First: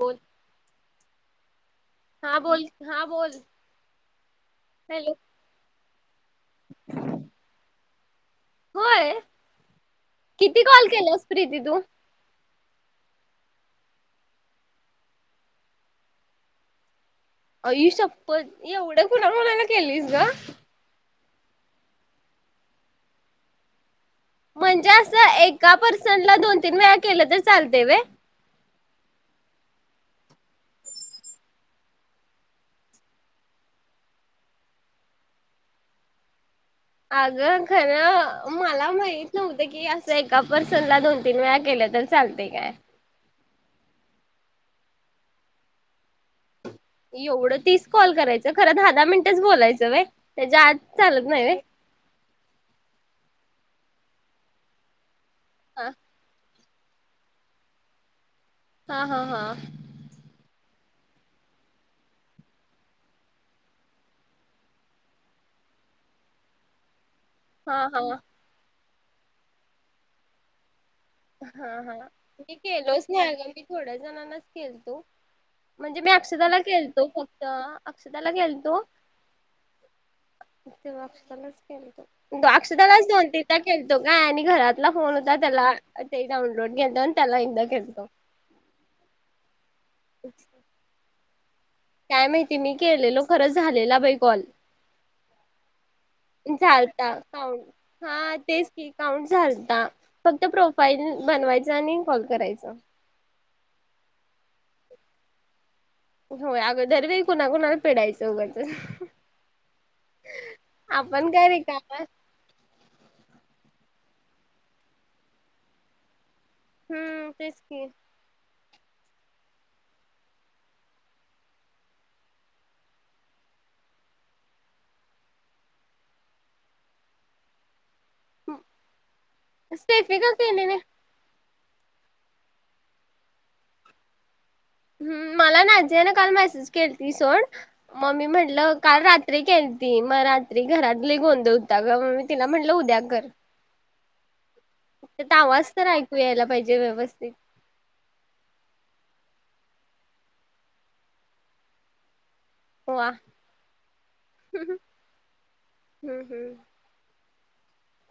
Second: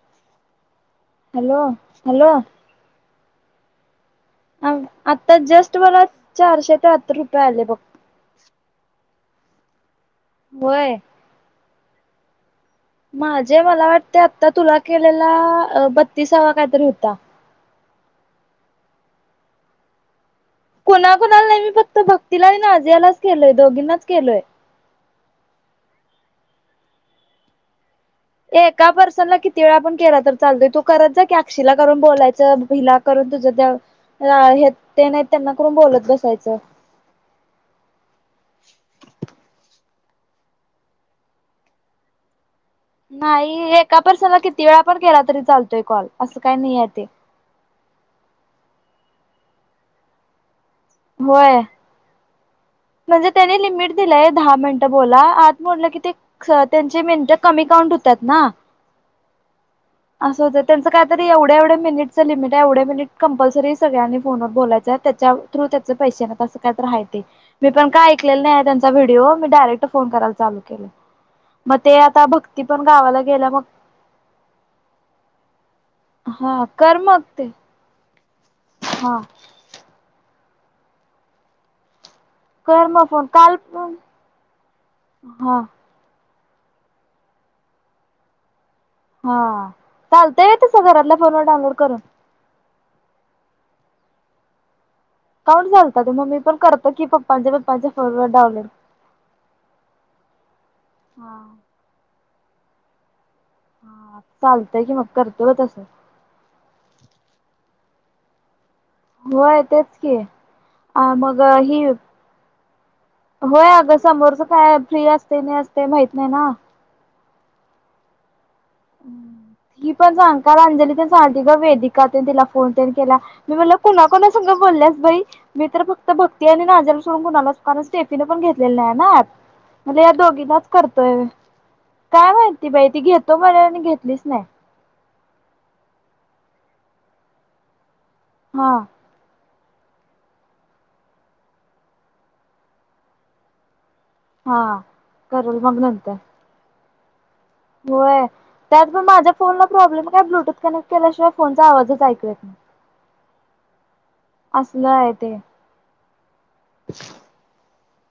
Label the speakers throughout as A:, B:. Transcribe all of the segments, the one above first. A: बत
B: हॅलो
A: हा बोल हा बोल
B: अ
A: हॅलो
B: आता जस्ट बर चारशे तेहत्तर रुपये आले बघ
A: होय किती कॉल
B: होय
A: केलास प्रीती तू
B: माझे मला वाटतंय तुला केलेला बत्तीसावा काहीतरी होता
A: आई शप्पथ एवढं कुणा कुणाला केलस ग
B: कुणा कोुणाला नाही मी फक्त भक्तीला नाज्यालाच केलय दोघींना
A: म्हणजेच एका पर्सन ला दोन तीन वेळा केलं तर चालतय व्हय
B: एका पर्सनला किती वेळ आपण केला तर चालतोय तू करत जा की आक्षीला करून बोलायचं भिला करून तुझं हे ते नाही त्यांना करून बोलत बसायचं
A: अगं खरं मला माहित नव्हतं की असं एका पर्सनला दोन तीन वेळा केल्या तर चालतय काय
B: नाही एका पर्सनला किती वेळा पण केला तरी चालतोय कॉल अस
A: एवढं तीस कॉल करायच खरं दहा मिनिटेच बोलायचं व्हय त्याच्या चालत नाही होय
B: म्हणजे त्यानी लिमिट दिलंय दहा मिनटं बोला आत म्हटलं
A: हा
B: कि ते त्यांची मिनटं कमी काउंट होतात ना.
A: हा हा हा.
B: असं होतं त्यांचं कायतरी एवढ्या एवढ्या मिनिटचं लिमिट हाय एवढ्या मिनिट कंपसरी सगळ्यांनी फोनवर बोलायचं आहे त्याच्या थ्रू त्याचे पैसे ना तसं काय तर हाय ते. मी
A: हा
B: पण का
A: हा
B: ऐकलेल नाही आता व्हिडिओ मी डायरेक्ट फोन कराय चालू केलय
A: हा हा मी केलोच
B: गेल्या
A: नाही
B: मग
A: मी थोड्या जणांनाच केलतो म्हणजे मी अक्षदाला
B: हा कर
A: केलतो
B: मग
A: फक्त
B: ते
A: स् त्याला गेलतो.
B: हा
A: ते अक्षरालाच केल तो.
B: कर मग
A: अक्षतालाच
B: फोन
A: दोन तीन
B: काल
A: त केलंतो काय आणि घरातला फोन होता
B: हा
A: त्याला. डाउनलोड कता त्याला ये केलं तो-
B: हा. चालतय तसं घराला. [inaudible]
A: काय माहितीय मी केलेलो खरं झालेला बाई कॉल
B: अकाउंट चालतं ते मग मी पण करतो की
A: झालता
B: पप्पांच्या पप्पांच्या
A: काउंट
B: फोनवर
A: हा
B: डाउनलोड.
A: तेच कि काउंट झालता फक्त प्रोफाईल
B: हा.
A: बनवायच आणि कॉल करायचा.
B: हा चालतय कि मग करतो का तसं
A: होय अगदर कुणाकुणाला पेडायचं वघड
B: होय तेच की
A: आपण
B: मग
A: काय
B: हि
A: रिकामं
B: होय समोरच काय फ्री असते नाही असते माहित नाही ना.
A: हम्म तेच कि.
B: ती पण सांग का अंजलीसांगती ग वेदिका तिला फोन ते केला मी म्हला कुणाकणा संग बोलल्यास बाई मी तर फक्त भक्ती आहे आणि नाजल सोडून कुणालाच स्टेप तिने पण घेतलेले नाही आहे ना म्हणज या
A: स्टेफिका
B: दोघीनाच
A: केलेली
B: करतोय काय माहिती बाई ती घेतो म्हणलेली घेतलीच नाही.
A: हम्म मला नाझिया नी काल मेसेज केली ती सोड म मी म्हणले
B: हा.
A: काल रात्री ती मग रात्री घरातली गोंधळ हुता ग मग मी तिला म्हटलं उद्या घर.
B: हा
A: त्यात
B: करल
A: आवाज
B: मग
A: तर
B: नंतर
A: ऐकू यायला पाहिजे व्यवस्थ [inaudible]
B: होय त्यात मग माझ्या फोनला प्रॉब्लेम काय ब्लूटूथ कनेक्ट केल्याशिवाय फोनचा आवाजच ऐकू येत नाही.
A: वा.
B: असलं आहे ते.
A: हम्म हम्म.
B: [inaudible]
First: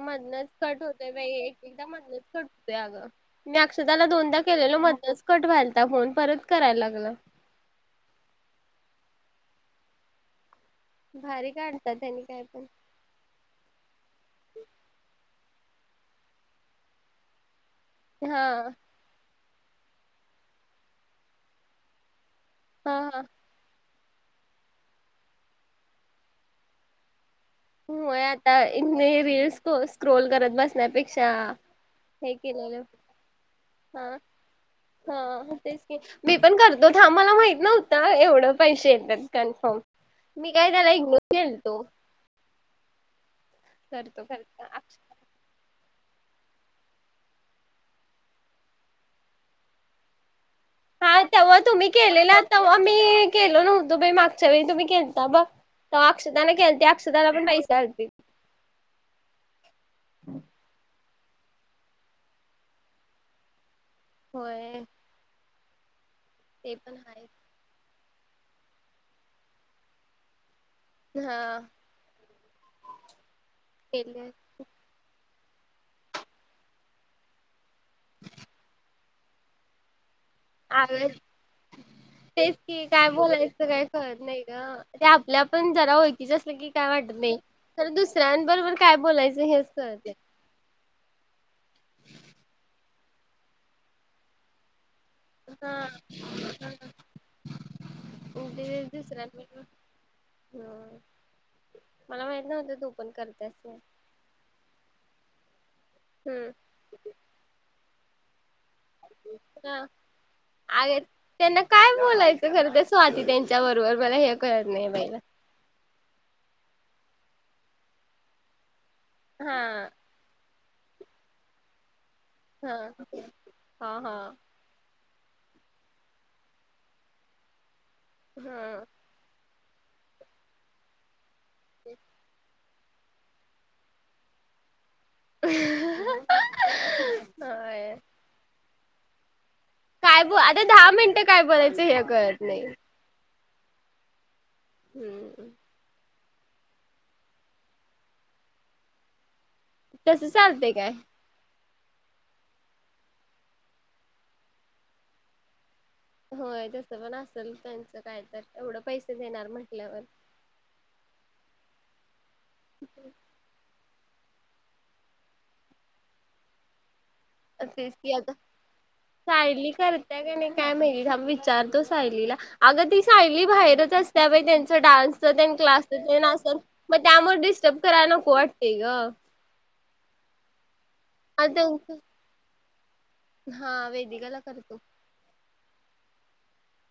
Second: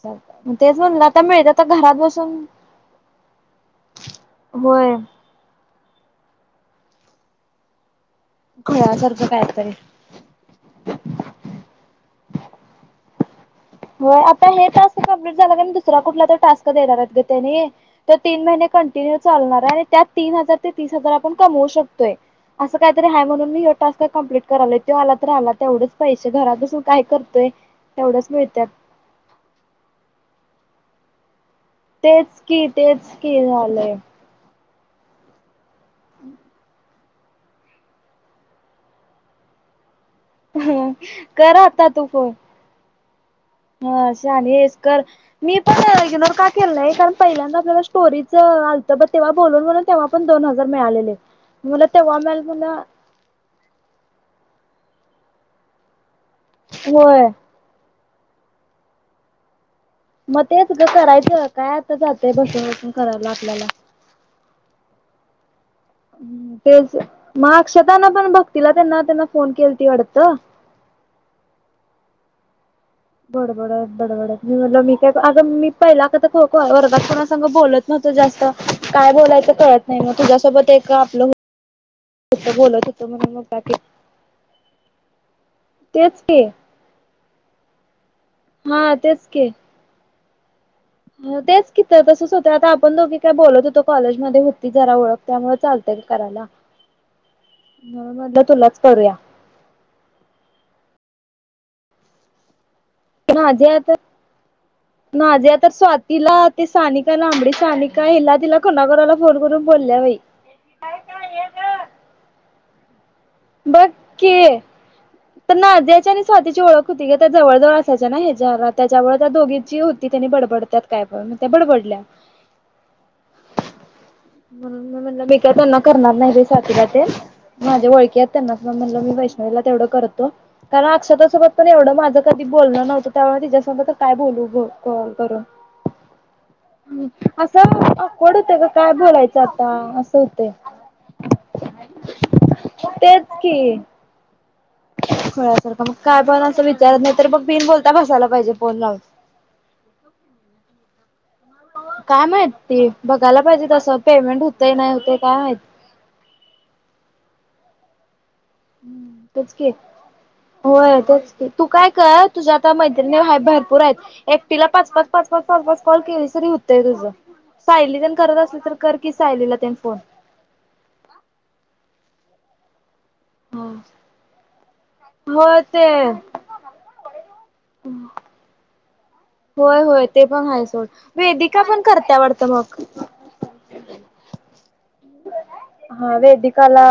A: मधनच
B: तेच
A: कट
B: म्हणलं
A: होतय
B: आता
A: बाई,
B: मिळतं तर
A: एक एकदा
B: घरात
A: मधनच
B: बसून
A: कट होतय अगं मी अक्षताःला दोनदा केलेलो
B: होय
A: मधनच कट व्हायल आता फोन परत करायला लागला.
B: खुळ्यासारखं कायतरी.
A: भारी काढतात. त्यांनी काय पण.
B: हो आता हे त अस कम्प्लीट झा की नाही दुसरा कुठला तर टास्क देणार आहेत ग त्यानी. त
A: हा
B: तीन महिने कंटिन्यू चालणार त्यात तीन हजार ते तीस हजार आपण कमवू शकतोय. असं
A: हा
B: काहीतरी
A: हा
B: आहे म्हून मी टास्क कम्प्लीट करायलोय तो आला तर आला तेवढंच पैसे घरात बसून काय करतोय.
A: होय
B: तेवढंच
A: आता
B: मिळत्यात.
A: इतनी रिल्स स्कोल स्क्रोल करत बसण्यापेक्षा हे
B: तेच की
A: केलेलं
B: तेच की झालंय.
A: हा तेच मी पण करतो. आम्हाला माहित नव्हत एवढं पैसे येतात कन्फर्म. मी काय त्याला
B: हम
A: इग्नोर
B: कर
A: केलतो
B: आता तू फोन. हा
A: करतो
B: शहाणी
A: करतो
B: एस कर मी पण का केलं नाही कारण पहिल्यांदा आपल्याला स्टोरीच आलत, तेव्हा बोलून बोलून तेव्हा पण दोन हजा
A: हा तेव्हा तुम्ही केलेला
B: मला
A: तेव्हा मी केलो नव्हतो बई माग च्या वेळी तुम्ही केलता बग तेव्हा अक्षदानी केलते अक्षदा
B: होय
A: ला पण पैसे आलते.
B: मग तेच ग करायचं काय आता जातय बसून बसून करायला आपल्याला.
A: होय. ते
B: तेच
A: पण आहे
B: म अक्षत निघताना पण भक्तीला त्यांना त्यांना फोन केलती वाटतं वाटतं.
A: हा.
B: बड बड बड बड मी म्हणलं मी काय आज मी पहिला कता खोखो वर्गात कोणा संग बोलत नव्हतो जास्त. काय बोलायचं कळत नाही मग. तुझ्यासोबत एक
A: आर
B: आपलं होत
A: तेच
B: बोलत
A: कि
B: होत
A: काय
B: म्हणून मग
A: बोलायचं
B: बाकी
A: काही कळत नाही ग ते आपल्या आपण जरा ओळखीचा असल की काय वाटत नाही. तर दु इतरां बरोबर
B: हा
A: काय
B: तेच
A: बोलायचं
B: की
A: हेच कळते
B: तेच किती तसच होतंय आता पण दोघी काय बोलत होतो कॉलेजमध्ये होती जरा ओळख त्यामुळे
A: हा
B: चालतंय करायला म्हणून म्हटलं
A: उे
B: तुलाच
A: व
B: करूया
A: दुसऱ म ह मला माहित नव्हतं तु
B: नाझिया तर स्वातीला
A: हम्म.
B: ते सानिका लांबडी सानिका हिला स्वाती
A: अगे त्यांना काय बोलायचं [unintelligible]
B: बघ
A: बरोबर मला
B: की
A: हे कळत नाही बाईला.
B: [unintelligible] आणि स्वातीची ओळख होती त्या जवळजवळ असायच्या ना ह्या [inaudible] त्याच्यामुळे त्या दोघीची
A: हा.
B: होती की नाही बडबड त्यात काय पण त्या बडबडल्या
A: हां -हां हां
B: म्हणून मी म्हनल मी काही त्यांना करणार नाही बाई स्वातीला फोन [inaudible] त्यांना
A: हा.
B: म्हणलं मी वैष्णवीला तेवढं कर अ तू - ताई [inaudible] पण एवढं माझं कधी बोलण नव्हतं त्यामुळे तिच्यासोबत काय बोलू [unintelligible] कॉल करा - हं असं
A: होय
B: ऑकवर्ड होत ग काय बोलायचं आता असं
A: काय ब
B: होतंय
A: आता दहा मिनटं काय बोलायचं हे कळत नाही
B: के
A: हम्म
B: काय पण असं विचारत नाही तर बग बिन बोलता [inaudible] पाहिजे फोन लावून
A: तस चालतय काय
B: काय माहित ती-बघायला पाहिजे तस पेमेंट होतय नाही होतय ते काय माहित
A: होय तस पण असेल त्यांचं कायतरी
B: हं तेच की होय तेच की तू काय कर तुझ्या आता मैत्रिणीआहेत भरपूर आहेत एकटीला पाच पाच पाच पाच [inaudible] कॉल केली तरी होतंय तुझं
A: असच
B: सायली
A: की
B: तेन
A: अग
B: करत असली तर कर की सायलीला
A: सायली
B: तेन फोन
A: करतय का नाही काय माहीत थांब विचारतो सायलीला अग ती सायली
B: हा
A: बाहेरच असते अग त्यांच डान्सच त्यांच
B: होय ते
A: क्लासच असत मग त्यामुळे डिस्टर्ब करायला नको वाटतय ग
B: होय होय ते पण हाय वेदिका पण करते आवडत मग [unintelligible]
A: हां वेदिकाला करतो
B: हा वेदिकाला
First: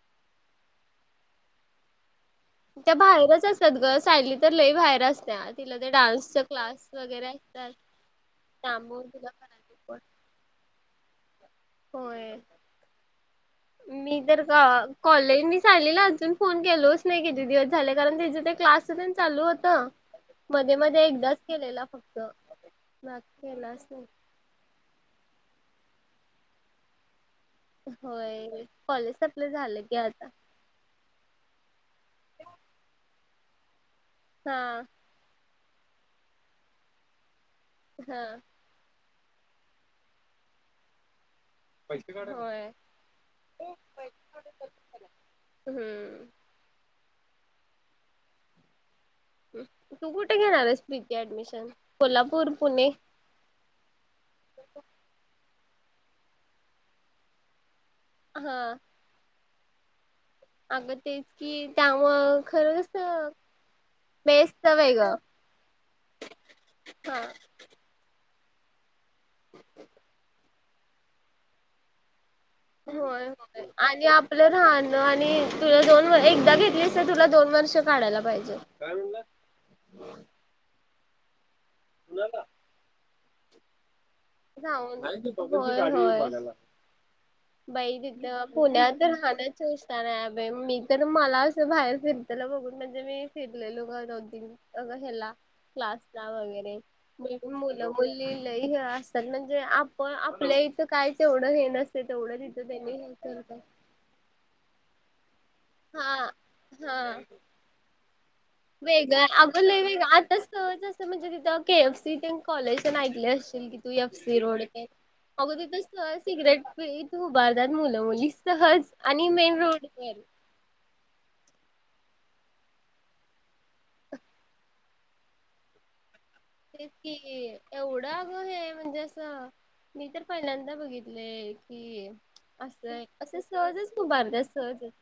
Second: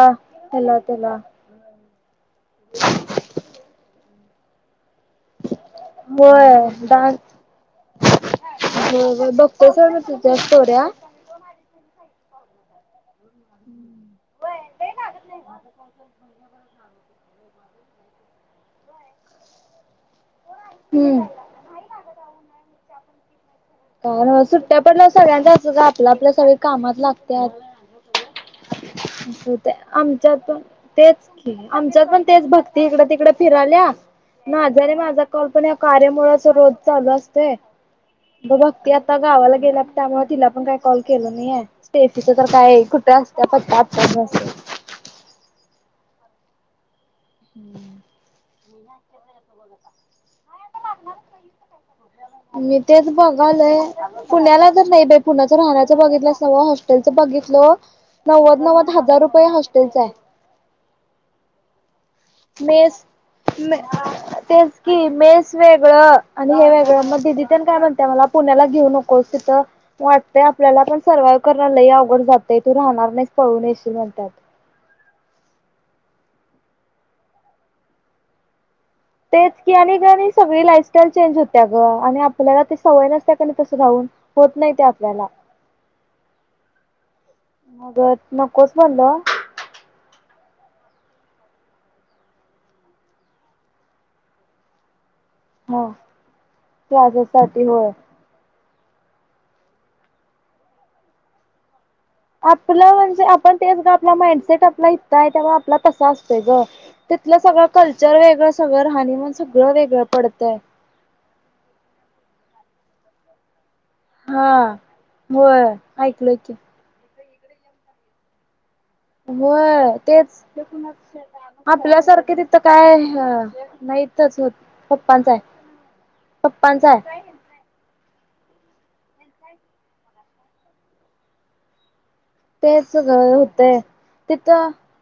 B: [inaudible]
A: त्या बाहेरच अस तेच ग सायली तर लई बाहेर तेच ना तिला ते डान्स
B: होय
A: क्लास
B: डान्स
A: वगैरे असत्याल -
B: होय
A: थांबून तुला
B: होय बघतोय सोड
A: [inaudible]
B: मी तुझ्या स्टोऱ्या
A: मी तर का कॉलेज मी सायलीला अजून फोन केलोच नाही कीती दिवस हल्ली गव्हर्नमेंट चं ते क्लास चं पणं चालू होतं मध्ये मध्ये
B: हम्म
A: एकदाच केलेला फक्त क्लास केलाच नाही
B: आपल्या आपल्या सगळे कामात लाग
A: होय कॉलेज आपलं झालं की आता
B: आमच्यात पण तेच आमच्यात पण तेच भक्ती इकड तिकड फिरा ल्या
A: हा
B: माझा रे माझा पणं या कार्यामुळे असं रोज चाल ते
A: हा
B: बाबा त्यात त्या गावाला गेल्यात त्यामुळे तिला पण काही कॉल केला तिथे तर
A: होय
B: काय कुठे असत.
A: हम्म.
B: हम्म.
A: तू कु
B: मी
A: पुणे
B: तेच बघालोय पुण्याला तर नाही बाई पुण्याचं राहण्या बघितलं सगळे हॉस्टेलचं बघितलो. नव्वद नव्वद हजार रूपये हो तेच आहे.
A: अग तेच की त्या
B: मेस
A: बेस्ट
B: तेच
A: वेग
B: कि
A: हा
B: मेस वेगळं आणि हे वेगळं मग दिदी तेन काय म्हणते मला. पुण्याला घेऊ नकोस तिथं वाटतय आपल्याला पण सर्वाइव्ह करण लय अवघड जात. तिथं राहणार
A: होय
B: नाहीच पळून
A: होय
B: येशील
A: आणि
B: म्हणतात.
A: आपलं राहणं आणि तुला दोन एकदा घेतलीस तर तुला दोन वर्ष काढायला पाहिजे. म्हणला
B: तेच की आणि ग आणि सगळी लाइफस्टाईल चेंज होती. आणि आपल्याला ती सवय नसते. तसं राहून होत नाही
A: जा
B: ते आपल्याला
A: होय होय बाई
B: मग
A: तिथ
B: नकोच
A: पुण्यात
B: म्हणलं
A: राहणच असताना मी तर मला असं बाहेर फिरताला बघून म्हणजे मी फिरलेलो ग दोन, तीन अगं ह्याला
B: हा
A: क्लासला वगैरे
B: क्लासेस साठी
A: मुलं,
B: होय.
A: मुली लय [unintelligible] म्हणजे, आपण आपल्या इथ काय तेवढं ये न
B: आपलं म्हणजे, आपण तेच ग, आपला माइंडसेट आपला [unintelligible] त
A: हा
B: असतय ग, तिथलं सगळं कल्चर वेगळं सगळं
A: वेगळा
B: राहणीमान
A: अग
B: सगळं
A: लई
B: वेगळं
A: वेगंळ आताच
B: पडतंय.
A: म्हणजे तिथं के एफ सी कॉलेज ऐकल अस त एफ सी
B: हा
A: रोड अग
B: होय
A: तिथ
B: ऐकलोय की
A: सिगरेट प तू उभारतात मुलं मुली सहज आणि
B: हो
A: मेन रोडवर
B: तेच तेथुनच आपल्यासारखे तिथं काय नाही तच पप्पांच हाय
A: तेच की एवढा होय म्हणजे असं मी तर पहिल्यांदा बघितलय की
B: तेच
A: असं
B: ग
A: असं
B: होतय
A: सहजच उभारतात
B: तिथं
A: सहजच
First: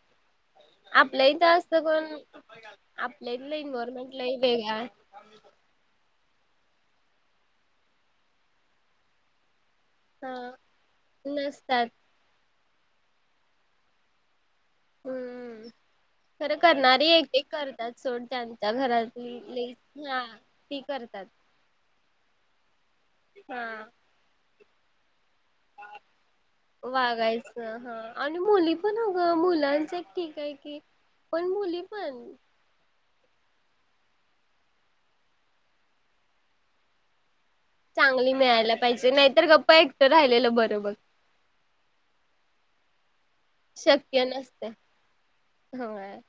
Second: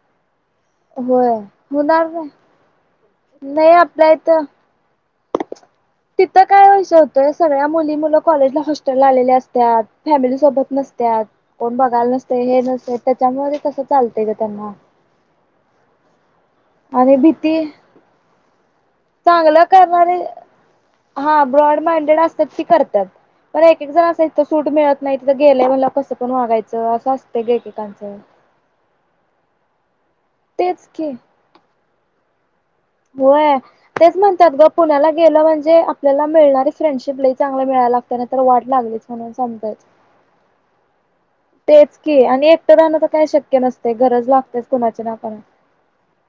A: आपल्या
B: होय
A: इथ असत कोण
B: होणार
A: आपल्या इत
B: नाही आपल्या
A: इन्वरमेंट लय
B: इथं
A: वेगळा हाय
B: तिथं काय वैस होतंय सगळ्या मुली मुलं कॉलेज ला हॉस्टल ला आलेली असत फॅमिली
A: हा
B: सोबत नसत्या कोण
A: नसतात
B: बघायला नसतय हे तर त्याच्यामुळ कसं चालतय ग त्यांना
A: हम्मम खरं करणारी
B: आणि
A: एकक
B: भीती
A: करतात सोड त्यांच्या घरात
B: चांगलं
A: ह
B: करणारे
A: [inaudible] ती करतात
B: त ती कर पण
A: हा
B: एक एक जण असाय सूट मिळत नाही तिथ गेलंय मला कसं पण वागायचं असं असतंय एकेकांचं
A: पणं मुलांचे ठीक हाय की पण मुली पण
B: होय तेच म्हणतात ग पुण्याला गेलं म्हणजे आपल्याला मिळणारी फ्रेंडशिप ल
A: चांगली मिळायला पाहिजे नाहीतर गप्प
B: समजायचं
A: एकट राहिलेल बर मग.
B: तेच की आणि एकट राहण काय शक.. शक्य नसतय
A: शक्य
B: गरज लागतेच
A: नसते
B: कुणाची ना कुणाची.
A: होय.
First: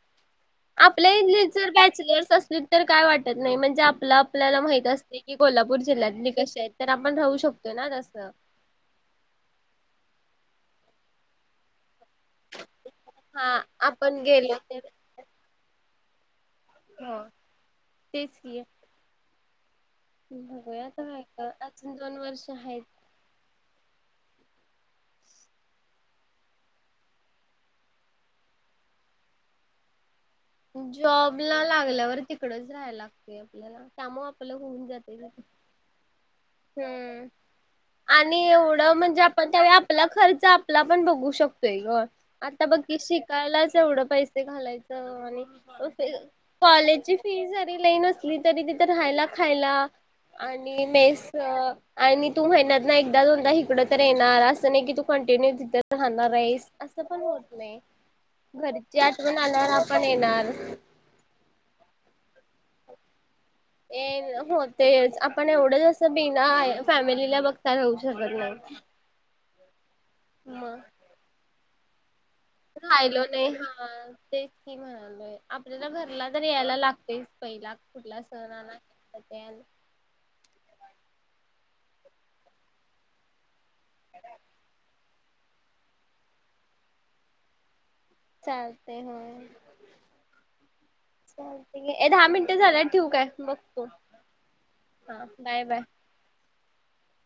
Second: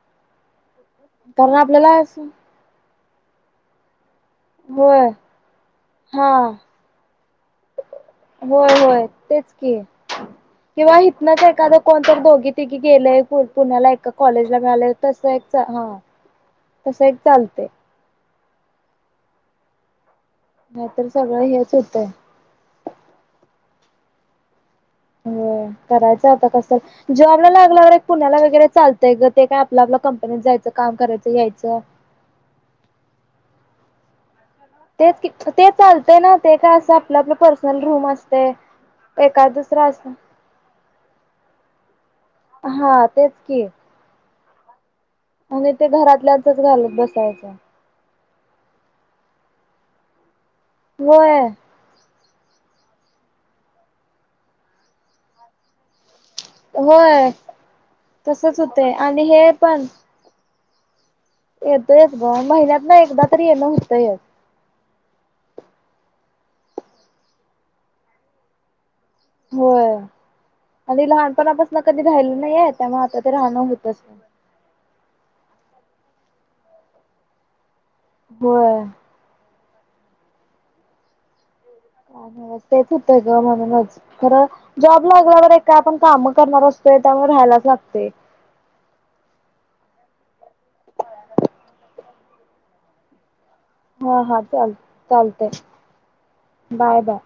A: आपल्या [unintelligible] बॅचलर्स असतील तर काय वाटत नाही म्हणजे आ.. [inaudible] आपल्याला माहित
B: होय
A: असतय की कोल्हापूर जिल्ह्यातली
B: हा
A: कशी आहेत तर आपण राहू शकतो. ना तसं.
B: होय होय तेच की किवा हितनच एखाद.. कोणत दोघी तिघी गेले
A: हा
B: पुण्याला एका
A: आपण
B: कॉलेज
A: गेलो
B: ला
A: तर
B: मिळालय तस एक हा.. तस एक
A: हो
B: चालतय
A: [inaudible]
B: नाहीतर सगळं हेच
A: ह
B: होतंय
A: तेच
B: ह तेच
A: जॉबला लागल्यावर तिकडच राहायला लागते आपल्याला.
B: तेच
A: [unintelligible]
B: ते चालतंय ना ते काय असं आपलं
A: हम्
B: आपलं पर्सनल रूम
A: आणि
B: असते
A: एवढ म्हणजे,
B: एका
A: आपण त्या
B: दुसरा
A: आपला
B: असं
A: खर्च आपला पण बघू शकतोय ग. आता बकी
B: हा तेच की
A: शिकायलाच एवढ पै ते घालायच.
B: आणि ते घरातल्याचच घालत बसायच.
A: ली तरी तिथ राहायला खायला. आणि मेस
B: होय
A: आणि... तू महिन्यात एकदा दोनदा इकडे तर येणार, अस नाही की तू कंटिन्यू तिथ राहणार. [inaudible] अस पण
B: होय
A: होत नाही.
B: तसच होतय
A: घरीची
B: आणि
A: आठवण
B: हे
A: आल्यावर
B: पण
A: आपण येणार,
B: येतोयच ग महिन्यात ना एकदा.. तरी ये ना होतय.
A: तेच आपण एवढा दिवसा बिना फॅमिलीला बघता राहू शकत नाही.
B: होय
A: मग
B: आणि लहानपणापासून.. ला कधी राहिलं नाहीये त्यामुळे आता
A: राहिलो
B: ते
A: नाही
B: राहणं
A: हा
B: होतच नाही.
A: तेच की म्हणालोय. आपल्याला घरला तर यायला लागतेस पहिला. कुठला सण आला
B: होय
A: की [inaudible]
B: [unintelligible] तेच होतय ग म्हणूनच खर जॉब.. लागल्या वर काय? आपण काम करणार असतोय त्यामुळे राहायलाच लागते.
A: चालते होय. चालते, दहा मिनटं झाल्या ठेव काय मग
B: हा हा चाल चालतय.
A: Bye
B: bye bye